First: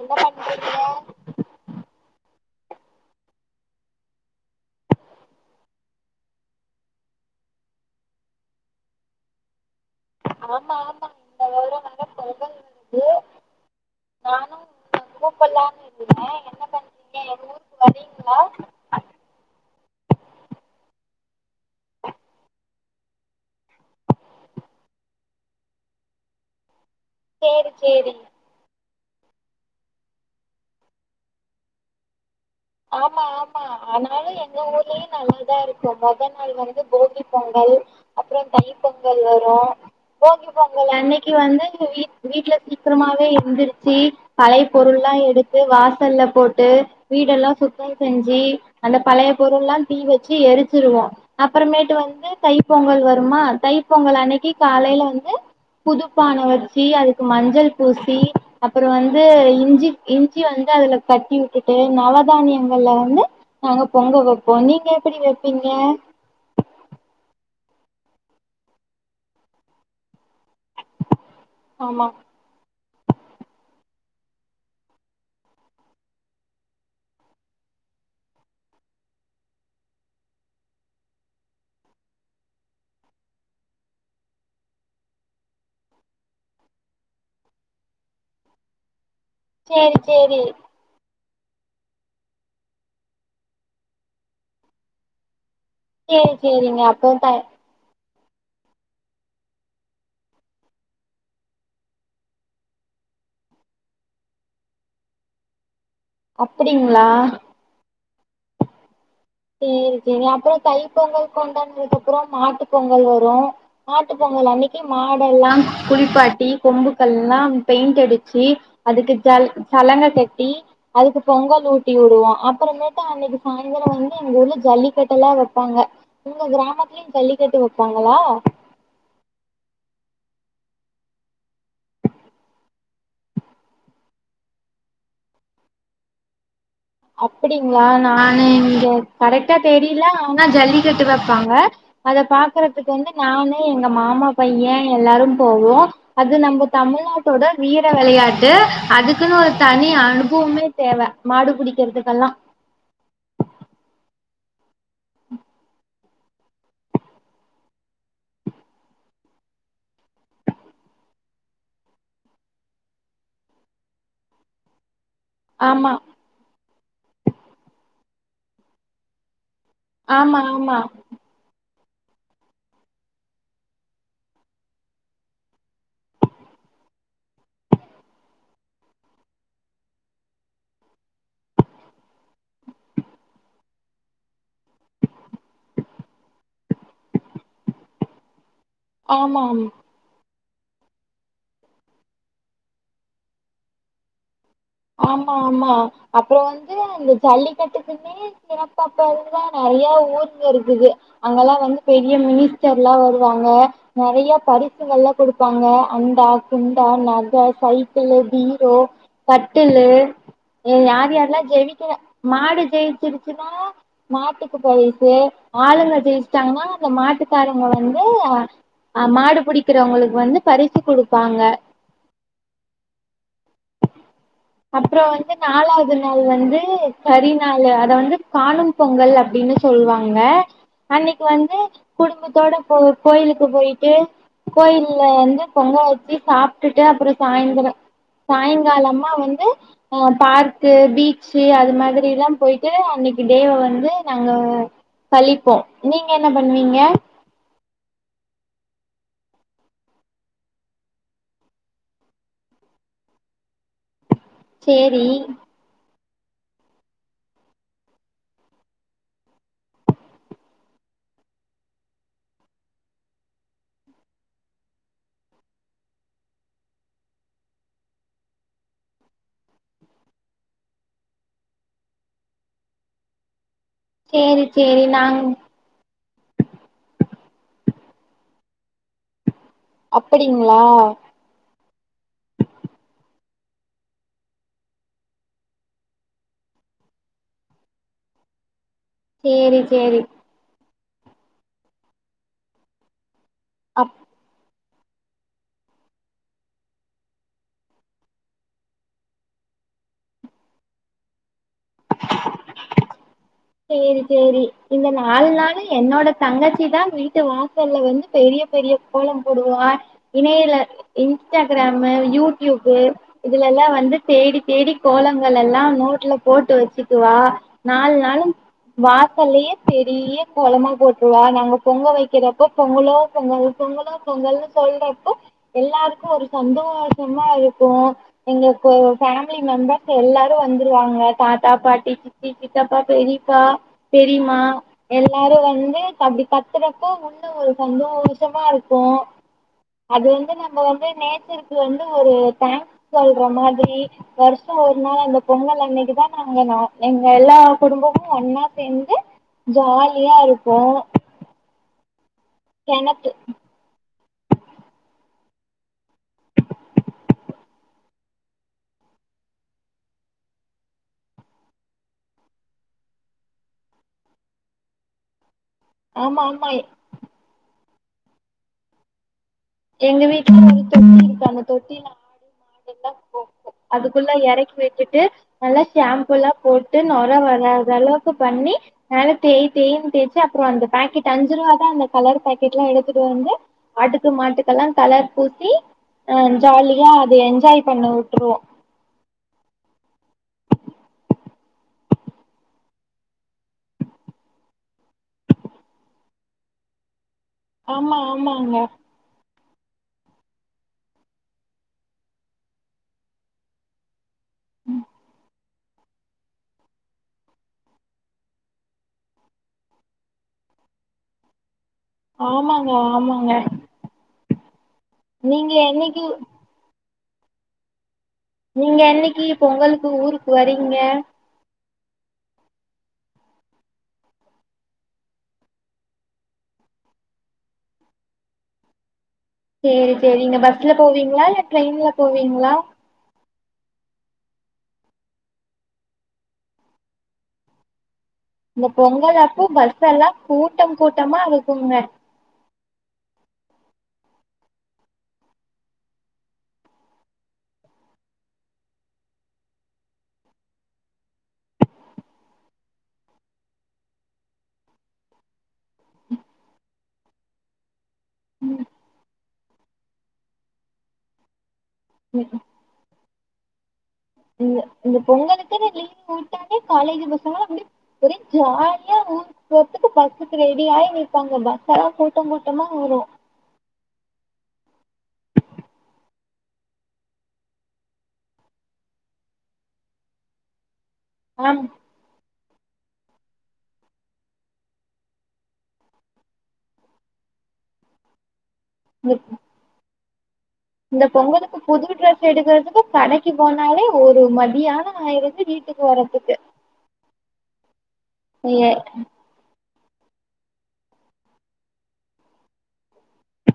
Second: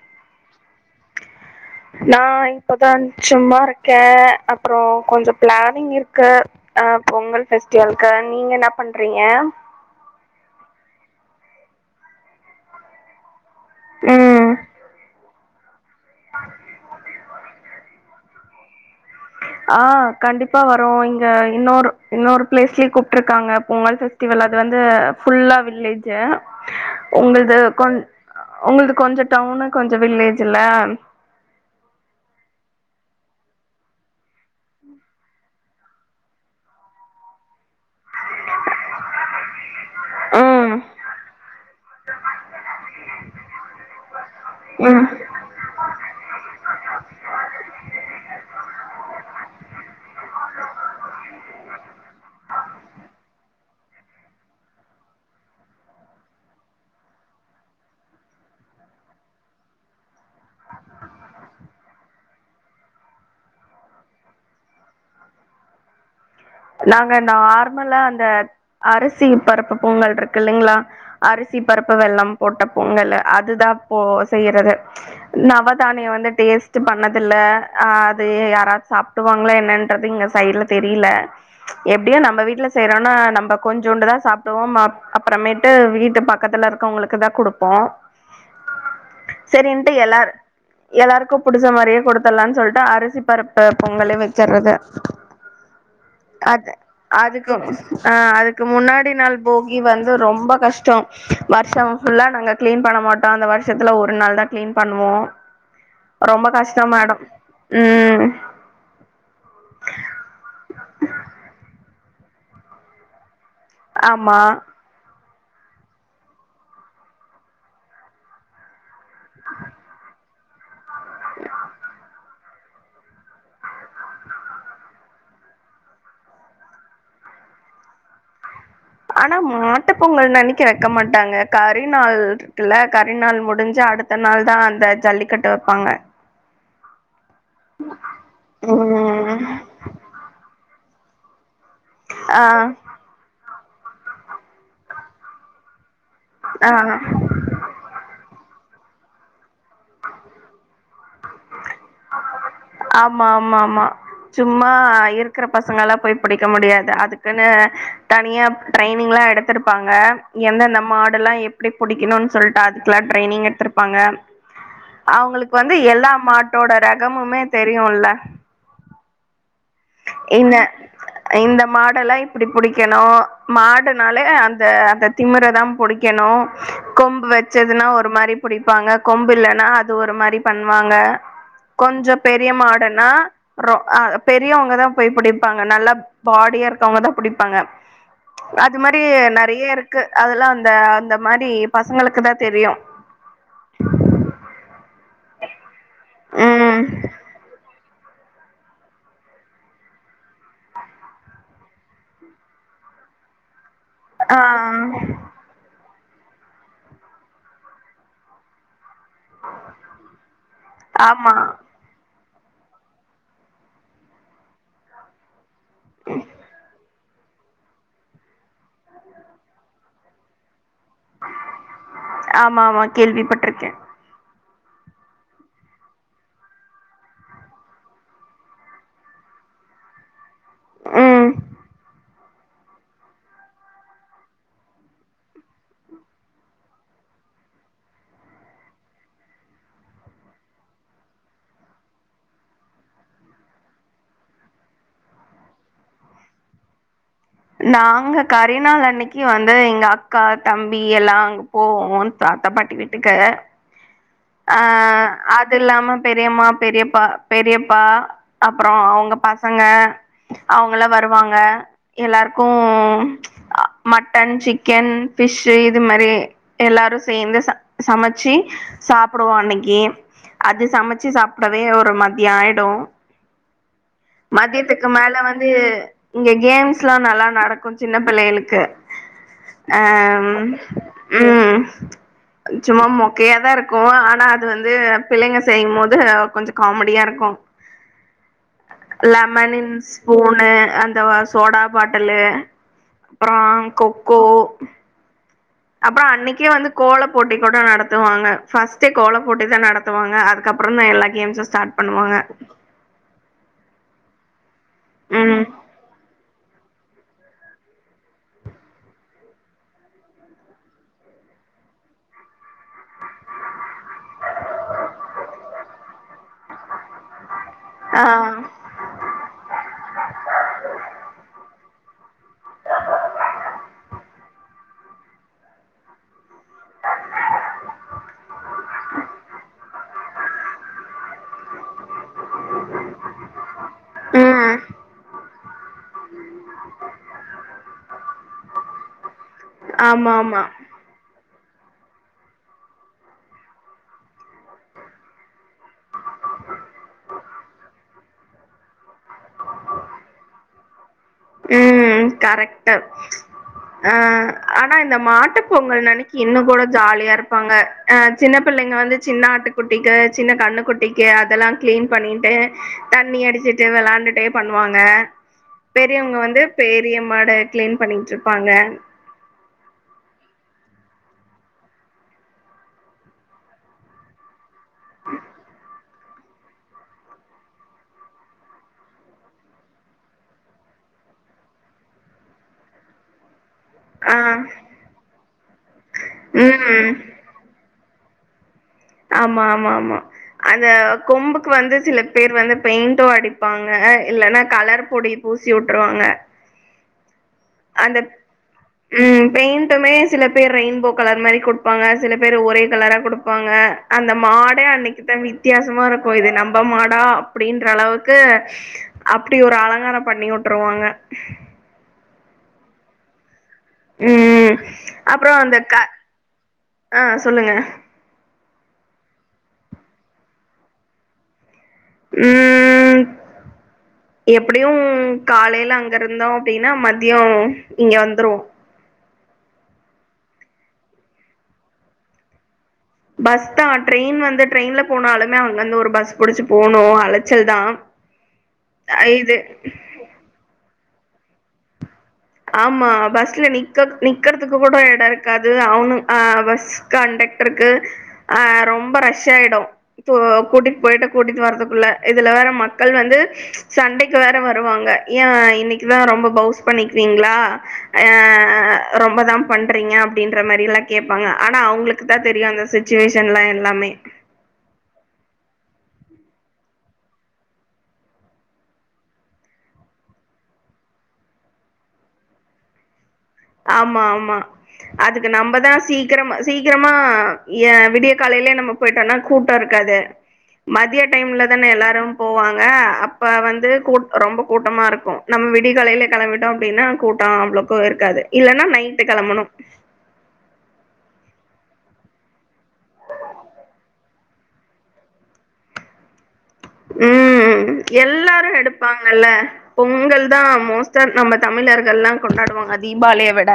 என்ன டா [inaudible] நா இப்பதா சும்மா இருக்கே அப்புறோ கொஞ்சோ பிளானிங் இருக்கு ஆ பொங்கல் ஃபெஸ்டிவல்க்கு நீங்க என்ன பண்றீங்க ஆமா ஆமா இந்த வாரம் வேற பொங்கல் வருது ம் ஒடம்பெல்லா இருக்குதுங்க ஆ கண்டிப்பா வரோ இங்க இன்னொரு இன்னொரு பிளேஸ்லயய கூப்ட்டுருக்காங்க பொங்கல் ஃபெஸ் டிவல் அது வந்து ஃபுல்லா வில்லேஜ்ஜு [inaudible] உங்கள்து கொன் சேரி உங்கள்து கொஞ்சோ டவுனு கொஞ்சோ வில்லேஜ் இல்ல ஆமா ஆமா அதனால எங்க ஊர்லயே நல்லாதா இருக்கு மொத நாள் வந்து போகி பொங்கல் அப்றோ தை பொங்கல் வரு போகி ம் பொங்கல் அன்னைக்கு வந்து வீ வீட்ல சீக்கிரமாவே எந்திருச்சு பலைய ம் பொருள்லா எடுத்து வாசல்ல போட்டு வீடெல்லா சுத்தோ செஞ்சு அந்த பழைய பொருள்ல்லா தீ வச்சு எரிச்சிருவோ அப்பறமேட்டு வந்து தை பொங்கல் வருமா தை பொங்கல் அன்னைக்கி காலையில வந்து புதுப்பான வச்சி அதுக்கு மஞ்சள் பூசி அப்பற வந்து இஞ்சி இஞ்சி வந்து அதுல கட்டி உட்டுட்டு நாலாக் சிருதானியங்கள்ல வந்து நாங்க பொங்க வெப்போ நீங்க எப்டி வப்பீங்க நாங்க நார்மலா அந்த அரிசி பருப்பு பொங்கல் ருக்கில்லைங்களா அரிசி பருப்பு ஆமா வெள்ளம் போட்ட பொங்கல்லு அதுதா போ செய்யறது நவதானியோ வந்து டேஸ்ட்டு பண்ணதில்ல ஆ அது யாராச்சாப் டுவாங்கள என்னன்றது இங்க சைடுல தெரில எப்டியு நம்ம வீட்ல செய்யறோன்னா நம்ப கொஞ்சோண்டுதா சாப்டுவோ ம அப்பறமேட்டு வீட்டு பக்கத்துல இருக்கவுங்களுக் கு தா குடுப்போ [inaudible] சேரின்ட்டு எல்லார் சேரி எல்லாருக்கும் புடிச்ச மாரியே கொடுத்தடலானு சொல்ட்டு அரிசி பருப்பு பொங்கலே வச்சடுறது சேரி அது சேரிங்க அப்ப த அதுக்கு ஆ அதுக்கு முன்னாடி நாள் போகி வந்து ரொம்ப கஷ்டோ வருஷோ ஃபுல்லா நாங்க கிளீன் பண்ண மாட்டோ அந்த வருஷத்துல ஒரு நாள் தா கிளீன் பண்ணுவோ [inaudible] ரொம்ப கஷ்டோ அப்டிங்களா மேடோ ம் சேரி சேரி அப்புறோ தை பொங்கல் கொண்டாடுது அப்புறோ மாட்டு பொங்கல் வரு மாட்டு ஆமா பொங்கல் அன்னைக்கு மாடெல்லா குளிப்பாட்டி கொம்புக்கு எல்லா பெயிண்ட் அடிச்சு அதுக்கு ஜல் சலங்க கட்டி அதுக்கு பொங்கல் ஊட்டி உடுவோ அப்புறமேட்ட அன்னைக்கு சாயந்தரோ வந் எங்க ஊர்ல ஜல்லிக்கட்டுல்லா வப்பாங்க உங்க கிராமத்துலயு ஜல்லிக்கட்டு வப்பாங்களா ஆனா மாட்டு பொங்கல் அன்னிக்கு வைக்க மாட்டாங்க கரிநாள் இருக்குல கரிநாள் முடிஞ்சு அடுத் த நாள்தா அந்த ஜல்லிக்கட்டு வப்பாங்க [inaudible] அப்படிங்களா நானு இங்க ம் கரெக்டா தெரியல ஆனா ஜல்லிக்கட்டு வப்பாங்க அத ஆ பாக்குறதுக்கு வந்து நானு எங்க மாமா பைய எல்லாரு போவோ அது நம்ப ஆ தமிழ்நாட் டோட வீர விளையாட்டு அதுக்குன்னு ஒரு தனி அனுபவமே தேவ மாடு புடி க்றதுக்கெல்லா ஆமா ஆமா ஆமா சும்மா இருக்குற பசங்கல்லா போய் புடிக்க முடியாது அதுக்குன்னு தனியா ட்ரைனிங்லா எடுத்திருப்பாங்க எந்த நம்ம ஆடெல்லா எ ப்டி புடிக்கணுனு சொல்ட்டு அதுக்குல்லா ட்ரைனிங் எடுத்திருப்பாங்க அவங்களுக் வந்து ஆமா எல்லா மாட்டோட ரகமுமே தெரியுல்ல ஆமா இந்ந ஆமா இந்த மாடெல்லா இப்படி புடிக்கணு மாடுனாலே அந்த அந்த திமிரதா புடி க்கணு கொம்பு வச்சதுன்னா ஒரு மாரி புடிப்பாங்க கொம்பு இல்லன்னா அது ஒரு மாரி பண்ணுவாங்க கொஞ்சொ பெரிய மாடுன்னா ரொ அ பெரியவங்கதா போய் புடிப்பாங்க நல்ல பாடியா இருக்கவங்க தா புடிப்பாங்க அது மாரி ஆமா ஆமா நெறைய இரு க்கு அதெல்லா அந்த அந்த மாரி பசங்களுக்கு தா தெரியு ஆமாமா அப்பறோ வந்து ம் அந்த ஜல்லிக்கட்டுக்குன்னே அப்ப அப்பந்துதா நெறையா ஊருங்க இருக்குது அங்கல்லா வந்து பெரிய மினிஸ்டர்லா வருவாங்க நெறைய ஆ பரிசுகள்லா குடு பாங்க அண்டா குண்டா நக சைக்கிள் பீரோ கட்டில்லு ஏ யார் ஆமா யாரெல்லா ஜெவி க்கிற மாடு ஜெயிச்சிருச்சுன்னா மாட்டுக்கு பயசு ஆளுங்க ஜெய்ச்சிட்டாங்கன்னா இந்த மாட்டுக்காரங்க வந்து அ மாடு பிடிக்கிறவங்களுக்கு வந்து பரிசு குடுப்பாங்க ஆமாமா கேள்விப்பட்டிருக்க அப்பறோ வந்து நாலாவது நாள் வந்து கரி நாள் அத வந்து காணும் பொங்கல் அப்டின்னு சொல்வாங்க அன்னைக்கு ம் வந்து குடும்பத்தோட போ ஒரு கோயிலுக்கு போயிட்டு கோயில்ல வந்து பொங்க வச்சு சாப்ட்டுட்டு அப்றோ சாய்ந்திரோ சாயங்காலமா வந்து அ பார்க்கு பீச்சு அது மாதிரில்லா போயிட்டு அன்னைக்கு டேவ வந்து நாங்க கழிப்போ நீங்க என்ன பண்ணுவீங்க நாங்க கரிநாள் அன்னைக்கு வந்து எங்க அக்கா தம்பி எல்லாங்கு போவோ தாத்தா பாட்டி வீட்டுக்கு ஆ சேரி அ து இல்லாம பெரியம்மா பெரியப்பா பெரியப்பா அப்பறோ அவங்க பசங்க அவங்கலா வருவாங்க எல்லாருக்கு அ மட்டன் சிக்கன் ஃபிஷ்ஷு இது மாரி எல்லாரு சேர்ந்து ச சமைச்சு சாப்புடுவோ அன்னைக்கு அது சமச்சு சாப்டவே ஒரு மதியோ ஆயிடு சேரி சேரி மதியத்துக்கு மேல நாங் வந்து இங்க கேம்ஸ் எல்லா நல்லா நடக்கு சின்ன பிள்ளைகளுக்கு அம் அப்படிங்களா ம் சும்மா மொக்கயா தா இருக்கு ஆனா அது வந்து பிள்ளைங்க செய்யு போது கொஞ்சோ காமடியா இருக்கு [inaudible] சேரி லெமனின் சேரி ஸ்பூனு அந்த சோடா பாட்டலு அப்புறோ அப் கொக்கோ அப்புறோ அன்னைக்கே வந்து கோல போட்டி கூட நடத்துவாங்க ஃபர்ஸ்ட்டே கோல போட்டி தா நடத் த்துவாங்க அதுக்கப்புறந் தா எல்லா கேம்ஸு ஸ்டார்ட் பண்ணுவாங்க சேரி சேரி இந்த நாலு ம் நாளு என்னோட தங்கச்சி தா வீட்டு வாசல்ல வந்து பெரிய பெரிய கோலம் போடுவா இணையில இன்ஸ்டாகிராமு யூடியூபு இதுலல்லா வந்து தேடி தேடி கோலங்கள் எல்லா நோட்டுல போட்டு வச்சுக்குவா நாலு ஆ நாளும் வாசல்லயே பெரிய கோலமா போட் அவா நாங்க பொங்க வக்கிறப்போ பொங்கலோ பொங்கல் பொங்கலோ பொங்கல்னு சொல்றப்போ எல்லாருக்கு ஒரு சந்தோஷமா இருக்கு எங்க கு ஃபேமிலி மெம்பர்ஸ் எல்லாரு வந்துருவாங்க தாத்தா பாட்டி சித்தி சித்தப்பா பெரி பா பெரியிமா ம் எல்லாரு வந்து அப்டி கத்துறப்ப உன் அது ஒரு சந்தோஷமா இருக்கு அது ஆமா வந்து ஆமா. நம்ம வந்து நேச்சர் இன்னைக்கி வந்து அவரு தேங்க்ஸ் சொல்ற மாதிரி வர்ஷோ ஒரு நாள் அந்த பொங்கல் அன்னைக்கு தா நாங்க நா எங்க எல்லார் குடும்பமு மு ஒன்னா சேந்து ஜாலியா இருபோ ம்ம் கரெக்டு அ ஆனா இந்த மாட்டு பொங்கல் நனைக்கி இன்னு கூட ஜாலியா இருப்பாங்க அ சின்ன பிள்ளைங்க வந்து சின்ன ஆட்டு குட்டிக்கு சின்ன கண்ணு குட்டிக்கு அதெல்லா க்ளீன் பண்ணிட்டு தண்ணி அடிச்சிட்டே விளாண்டுட்டே பண்ணுவாங்க பெரியவங்க ஆமா வந்து ஆமா பெரிய மாட க்ளீன் பண்ணிக்டுருப்பாங்க எங்க வீட்டல ஒரு தொட்டி இருக்கு அந்த தொட்டில மில்லா போ அதுக்குள்ள எறக்கி வச்சிட்டு நல்லா ஷேம்புல்லாப் போட்டு நொர வராத ளவுக்கு பண்ணி மேல தேய் தேய்ன்னு தேச்சு அப்ரோ அந்த பேக்கெட் அஞ்சு ரூவா தா அந்த கலர் பேக்கெட் எல்லா எடுத்துட்டு வந்து ஆட்டுக்கு ஆ. மாட்டுக்கெல்லா கலர் பூசி அ ஜாலியா ம். அது என்ஜாய் பண்ண உட்டுருவோ ஆமா ஆமா ஆமா அந்த கொம்புக்கு வந்து சில பேர் வந்து பெயிண்ட்டு அடிப்பாங்க இல்லன்னா கலர் பொடி பூசி வுட்டுருவாங்க ஆமா ஆமாங்க ம் பெயிண்ட்டுமே சில பேர் ரெயின்போ கலர் மாரி கொடுப்பாங்க சில பேர் ஒரே கலரா கொடுப்பாங்க அந்த மாடே அன்னைக்குத்தா வித்தியாசமா இருக்கு இது நம்ம மாடா அப்படின்ற அளவுக்கு அப்டி ஒரு அலங்காரோ பண்ணி விட்ருவாங்க ஆமாங்க ஆமாங்க ம் அப்புறோ நீங்க அந்த க என்னைக்கு அஆ சொல்லுங்க நீங்க என்னைக்கி பொங்கல்க்கு ஊருக்கு வரீங்க ம் [inaudible] எப்டியு காலேல அங்க இருந்தோ அப்டின்னா மதியோ இங்க வந்துருவோ சேரி சேரி நீங்க பஸ்ல போவீங்களா இல்ல ட்ரெயின்ல போவீங்ளா பஸ்தா ட்ரெயின் வந்து ட்ரெயின்ல போனாலுமே அங்கிருந்து ஒரு பஸ் புடிச்சு போணு அலைச்சல் தா இந்த அ பொங்கல் இது அப்பூ பஸ் எல்லா கூட்டம் கூட்டமா இருக்குங்க ஆமா பஸ்ல நிக்கக் நிக்றதுக்கு கூட எட இருக்காது அவனு ஆ பஸ் கண்டக்டருக்கு ஆ ரொம்ப ரஷ்சாயிடு த்தோ கூடிட்டு போய்ட்டு கூடிட்டு வர்றதுக்குள்ள இதுல வேற மக்கள் வந்து சண்டைக்கு வேற வருவாங்க ஏ இன்னைக்கிதா ரொம்ப பவுஸ் பண்ணி விங்ளா அ ரொம்பதாம் பண்றீங்க அப்டின்ற மாரி எல்லா கேப்பாங்க ஆனா அவங்களுக்கு தா ம், தெரியு அந்த சுச்சுவேஷன்லா எல்லாமே இந்த இந்த பொங்கலுக்கினு லீவ் வுட்டானே காலேஜ் பசங்கள அப்டிய ஒரே ஜாலியா ஊரு போறத்துக்கு பஸ்ஸுக்கு ரெடி ஆயி நிப்பாங்க பஸ் லா கூட்ட கூட்டமா வரு ஆமா ஆமா அதுக்கு நம்மதா சீக்கிரம் சீக்கிரமா எ விடிய காலேலே நம்ம போயிட்டோன்னா கூட்டோ இருக்காது மதிய டைம்ல ஆம் தான எல்லாரு போவாங்க அப்ப வந்து கூ ரொம்ப கூட்டமா ருக்கு நம்ம விடியகாலேல கெளம்பிட்டோ அப்டின்னா கூட்டோ அவ்ளோ கோ இருக்காது இல்லன்னா நைட்டு இந்த கெளம்பணு இந்த பொங்கலுக்கு புது ட்ரெஸ் எடுக்கறதுக்கு கடைக்கு போனாலே ஒரு மதியானமா யிருது வீட்டுக்கு வரதுக்கு ம் எல்லாரு ஏ எடுப்பாங்கல்ல பொங்கல் தா மோஸ்டா நம்ம தமிழர்கல்லா கொண்டாடுவாங்க தீபாளிய விட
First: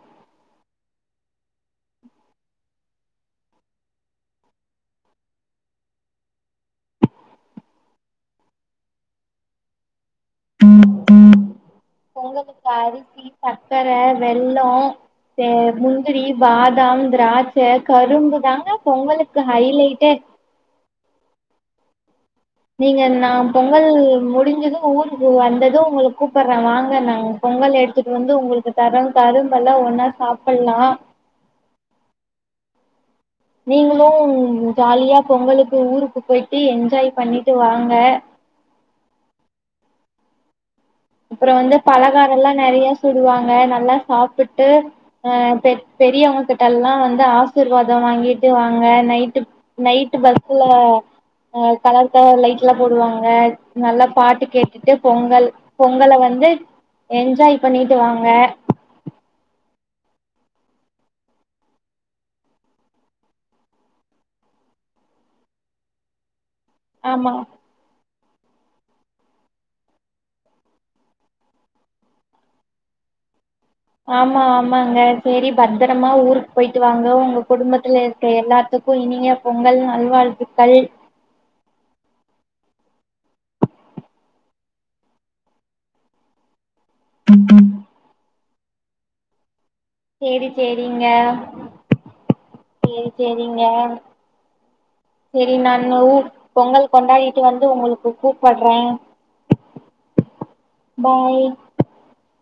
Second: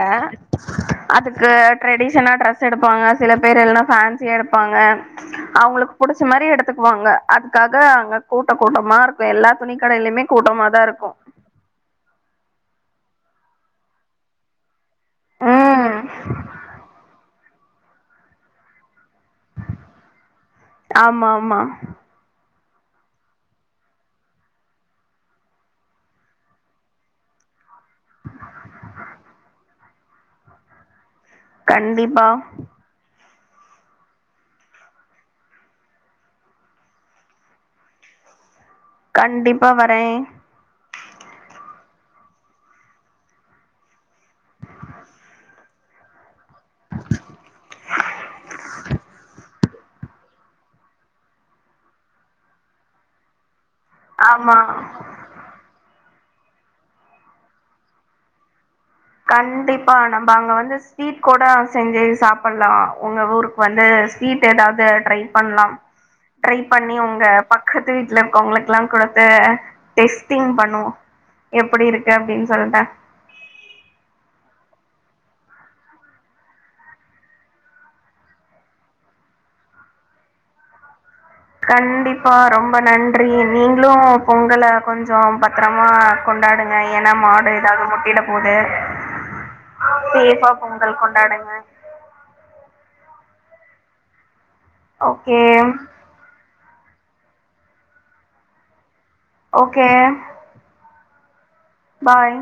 அதுக்கு ட்ரெடிஷனா டிரஸ் எடுப்பாங்க சில பேர் எல்லா ஃபேன்சியா எடுப்பாங்க அவுங்களுக்கு புடிச்ச மாரி எடுத்துக்குவாங்க அதுக்கா க அங்க கூட்ட கூட்டமா இருக்கு எல்லா துணி கடையிலுமே கூட்டமா தா இருக்கு பொங்கலுக்கு அரிசி சச்கர வெள்ளோ சே ம். முந்திரி பாதாம் திரா ச்ச கரும்பு தாங்க பொங்கலுக்கு ஹைலைட்டே ஆமா ஆமா நீங்க நா பொங்கல் முடிஞ்சது ஊருக்கு வந்தது உங்களுக்கு கூப்பிடுறே வாங்க நாங்க பொங்கல் எடுத்துட்டு வந்து உங்களுக்கு தரோ கரும்பெல்லா ஒன்னா சாப்பில்லா கண்டிப்பா நீங்களும் ஜாலியா பொங்கலுக்கு ஊருக்கு போயிட்டு என்ஜாய் பண்ணிட்டு வாங்க கண்டிப்பா வரே அப்பறோ வந்து பலகாரோ ல்லா நெறைய சுடுவாங்க நல்லா சாப்பிட்டு அ பெ பெரியவுங்ககிட்ட ல்லா வந்து ஆசிர்வாதம் வாங்கிட்டு வாங்க நைட்டு நைட்டு பஸ்ல ஹ கலர் கலர்லைட்லா போடுவாங்க நல்லா பாட்டு ஆமா. கேட்டுட்டு பொங்கல் பொங்கல வந்து என்ஜாய் பண்ணிட்டு வாங்க கண்டிப்பா நம்ம அங்க வந்து ஸ்வீட் கூட செஞ்சு சாப்பிலா உங்க ஊரு வந்து ஸ்வீட் ஏதாவது ட்ரை பண்ணலா ட்ரை பண்ணி உங்க ஆமா பக்கத்து வீட்ல இருக்கவுங்களுக்குல்லா குடுத்து டெஸ்ட்டிங் பண்ணுவோ எப்டி இருக்கு அப்டின்னு சொல்ட்டு ஆமா ஆமாங்க சேரி பத்தரமா ஊருக்கு போயிட்டு வாங்க உங்க குடும்பத்திலே எல்லாத்துக்கு இனிய பொங்கல் நல்வாழ்த்துக்கள் கண்டிப்பா ரொம்ப நன்றி நீங்களு பொங்கல கொஞ்சோ பத்தரமா கொண்டாடுங்க ஏனா மாடு எதாவ்து முட்டிட போது சேரி சேஃபா பொங்கல் சேரிங்க கொண்டாடுங்க சேரி சேரிங்க ஓகே சேரி நானு பொங்கல் கொண்டாடிட்டு வந்து உங்களுக்கு கூப்பட்றே ஓகே பாய் பாய்